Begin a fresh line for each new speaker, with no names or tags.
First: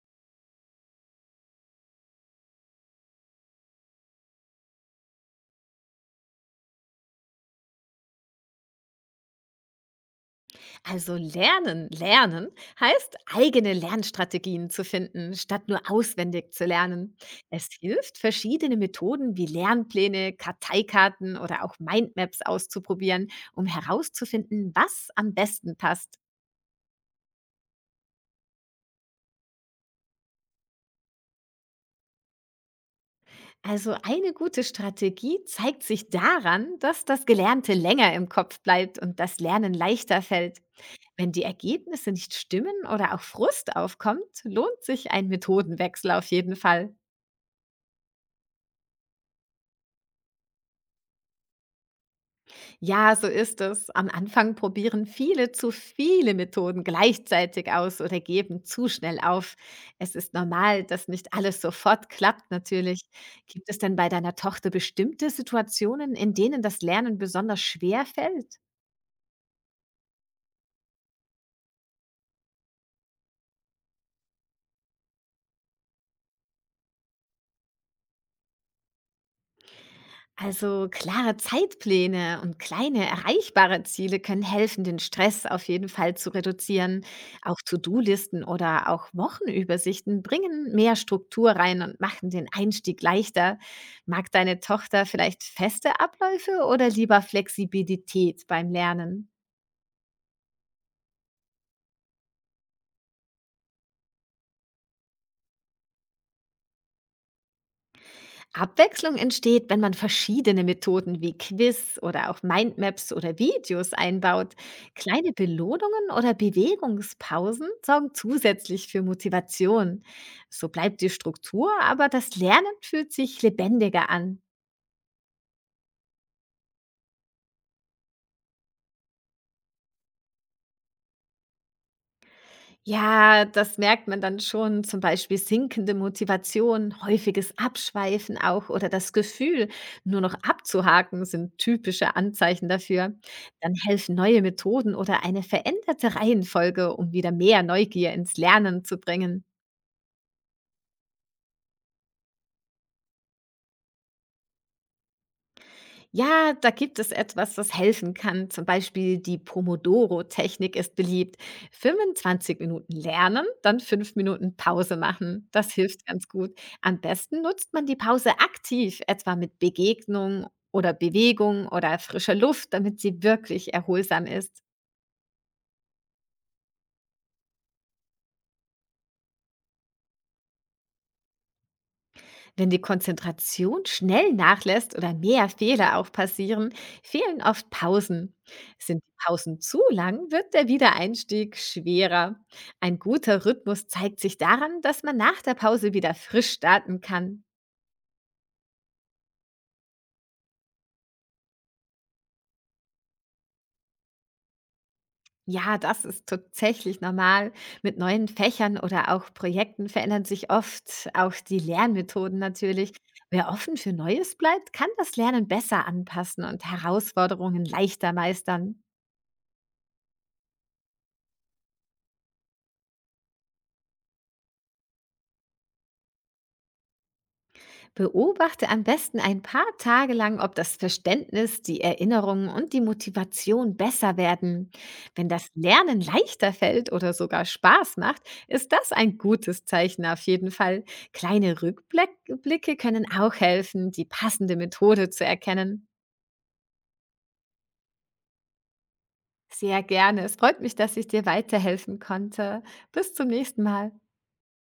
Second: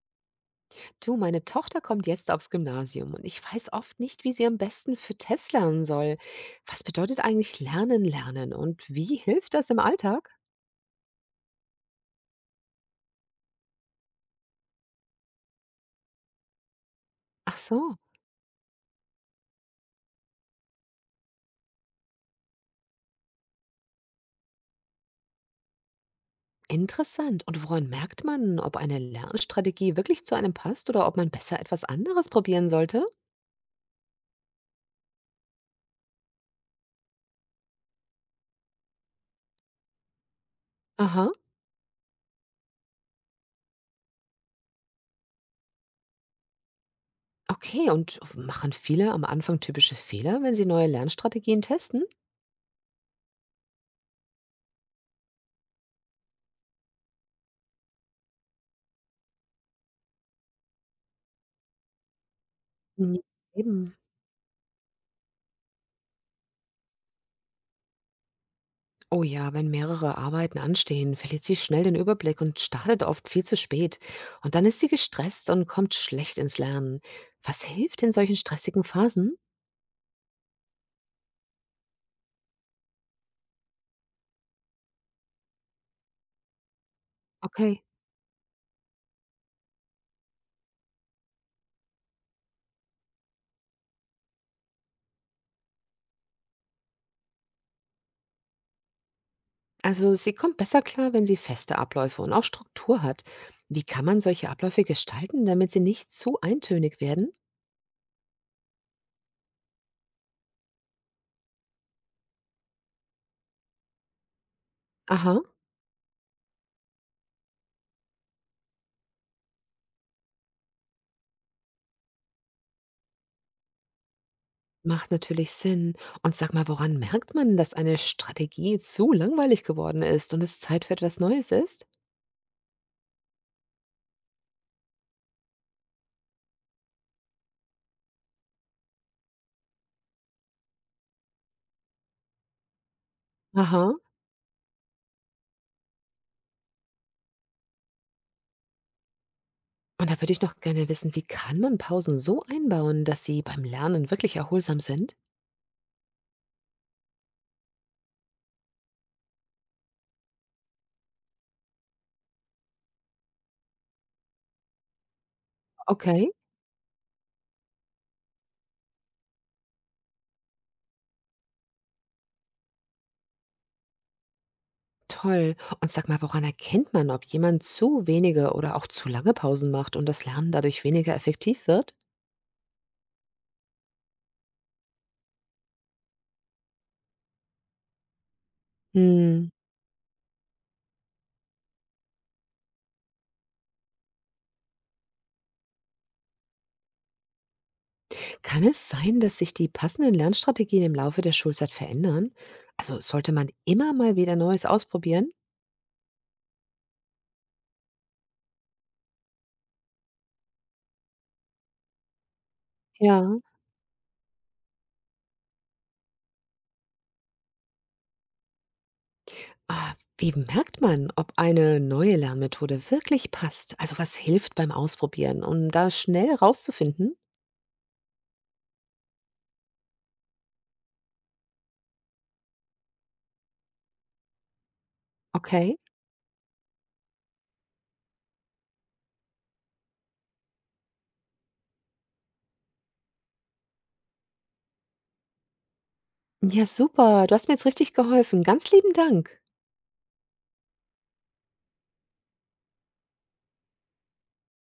Du, meine Tochter kommt jetzt aufs Gymnasium und ich weiß oft nicht, wie sie am besten für Tests lernen soll. Was bedeutet eigentlich Lernen, Lernen und wie hilft das im Alltag?
Also lernen, lernen heißt eigene Lernstrategien zu finden, statt nur auswendig zu lernen.
Ach
Es
so,
hilft, verschiedene Methoden wie Lernpläne, Karteikarten oder auch Mindmaps auszuprobieren, um herauszufinden, was am besten passt.
interessant. Und woran merkt man, ob eine Lernstrategie wirklich zu einem passt oder ob man besser etwas anderes probieren sollte?
Also eine gute Strategie zeigt sich daran, dass das Gelernte länger im Kopf bleibt und das Lernen leichter fällt.
Aha,
Wenn die Ergebnisse nicht stimmen oder auch Frust aufkommt, lohnt sich ein Methodenwechsel auf jeden Fall.
okay. Und machen viele am Anfang typische Fehler, wenn sie neue Lernstrategien testen?
Ja, so ist es. Am Anfang probieren viele zu viele Methoden gleichzeitig aus oder geben zu schnell auf. Es ist normal, dass nicht alles sofort klappt, natürlich.
Ja,
Gibt es
eben.
denn bei deiner Tochter bestimmte Situationen, in denen das Lernen besonders schwer fällt?
Oh ja, wenn mehrere Arbeiten anstehen, verliert sie schnell den Überblick und startet oft viel zu spät. Und dann ist sie gestresst und kommt schlecht ins Lernen. Was hilft in solchen stressigen Phasen?
Also klare Zeitpläne und kleine erreichbare Ziele können helfen, den Stress auf jeden Fall zu reduzieren. Auch
Okay,
To-Do-Listen oder auch Wochenübersichten bringen mehr Struktur rein und machen den Einstieg leichter. Mag deine Tochter vielleicht feste Abläufe oder lieber Flexibilität beim Lernen?
also sie kommt besser klar, wenn sie feste Abläufe und auch Struktur hat. Wie kann man solche Abläufe gestalten, damit sie nicht zu eintönig werden?
Abwechslung entsteht, wenn man verschiedene Methoden wie Quiz oder auch Mindmaps oder Videos einbaut. Kleine
Aha,
Belohnungen oder Bewegungspausen sorgen zusätzlich für Motivation. So bleibt die Struktur, aber das Lernen fühlt sich lebendiger an.
macht natürlich Sinn. Und sag mal, woran merkt man, dass eine Strategie zu langweilig geworden ist und es Zeit für etwas Neues ist?
Ja, das merkt man dann schon, zum Beispiel sinkende Motivation, häufiges Abschweifen auch oder das Gefühl, nur noch abzuhaken, sind typische Anzeichen dafür. Dann
Aha.
helfen neue Methoden oder eine veränderte Reihenfolge, um wieder mehr Neugier ins Lernen zu bringen.
Und da würde ich noch gerne wissen, wie kann man Pausen so einbauen, dass sie beim Lernen wirklich erholsam sind?
Ja, da gibt es etwas, das helfen kann. Zum Beispiel die Pomodoro-Technik ist beliebt. 25 Minuten lernen, dann 5 Minuten Pause machen. Das hilft ganz
Okay.
gut. Am besten nutzt man die Pause aktiv, etwa mit Begegnung oder Bewegung oder frischer Luft, damit sie wirklich erholsam ist.
Toll. Und sag mal, woran erkennt man, ob jemand zu wenige oder auch zu lange Pausen macht und das Lernen dadurch weniger effektiv wird?
Wenn die Konzentration schnell nachlässt oder mehr Fehler auch passieren, fehlen oft Pausen. Sind die
Hm.
Pausen zu lang, wird der Wiedereinstieg schwerer. Ein guter Rhythmus zeigt sich daran, dass man nach der Pause wieder frisch starten kann.
Kann es sein, dass sich die passenden Lernstrategien im Laufe der Schulzeit verändern? Also sollte man immer mal wieder Neues ausprobieren?
Ja, das ist tatsächlich normal. Mit neuen Fächern oder auch Projekten verändern sich oft auch die Lernmethoden natürlich.
Ja.
Wer offen für Neues bleibt, kann das Lernen besser anpassen und Herausforderungen leichter meistern.
Ah, wie merkt man, ob eine neue Lernmethode wirklich passt? Also was hilft beim Ausprobieren, um da schnell rauszufinden?
Beobachte am besten ein paar Tage lang, ob das Verständnis, die Erinnerung und die Motivation besser werden. Wenn das
Okay.
Lernen leichter fällt oder sogar Spaß macht, ist das ein gutes Zeichen auf jeden Fall. Kleine Rückblicke können auch helfen, die passende Methode zu erkennen.
Ja, super. Du hast mir jetzt richtig geholfen. Ganz lieben Dank.
Sehr gerne. Es freut mich, dass ich dir weiterhelfen konnte. Bis zum nächsten Mal.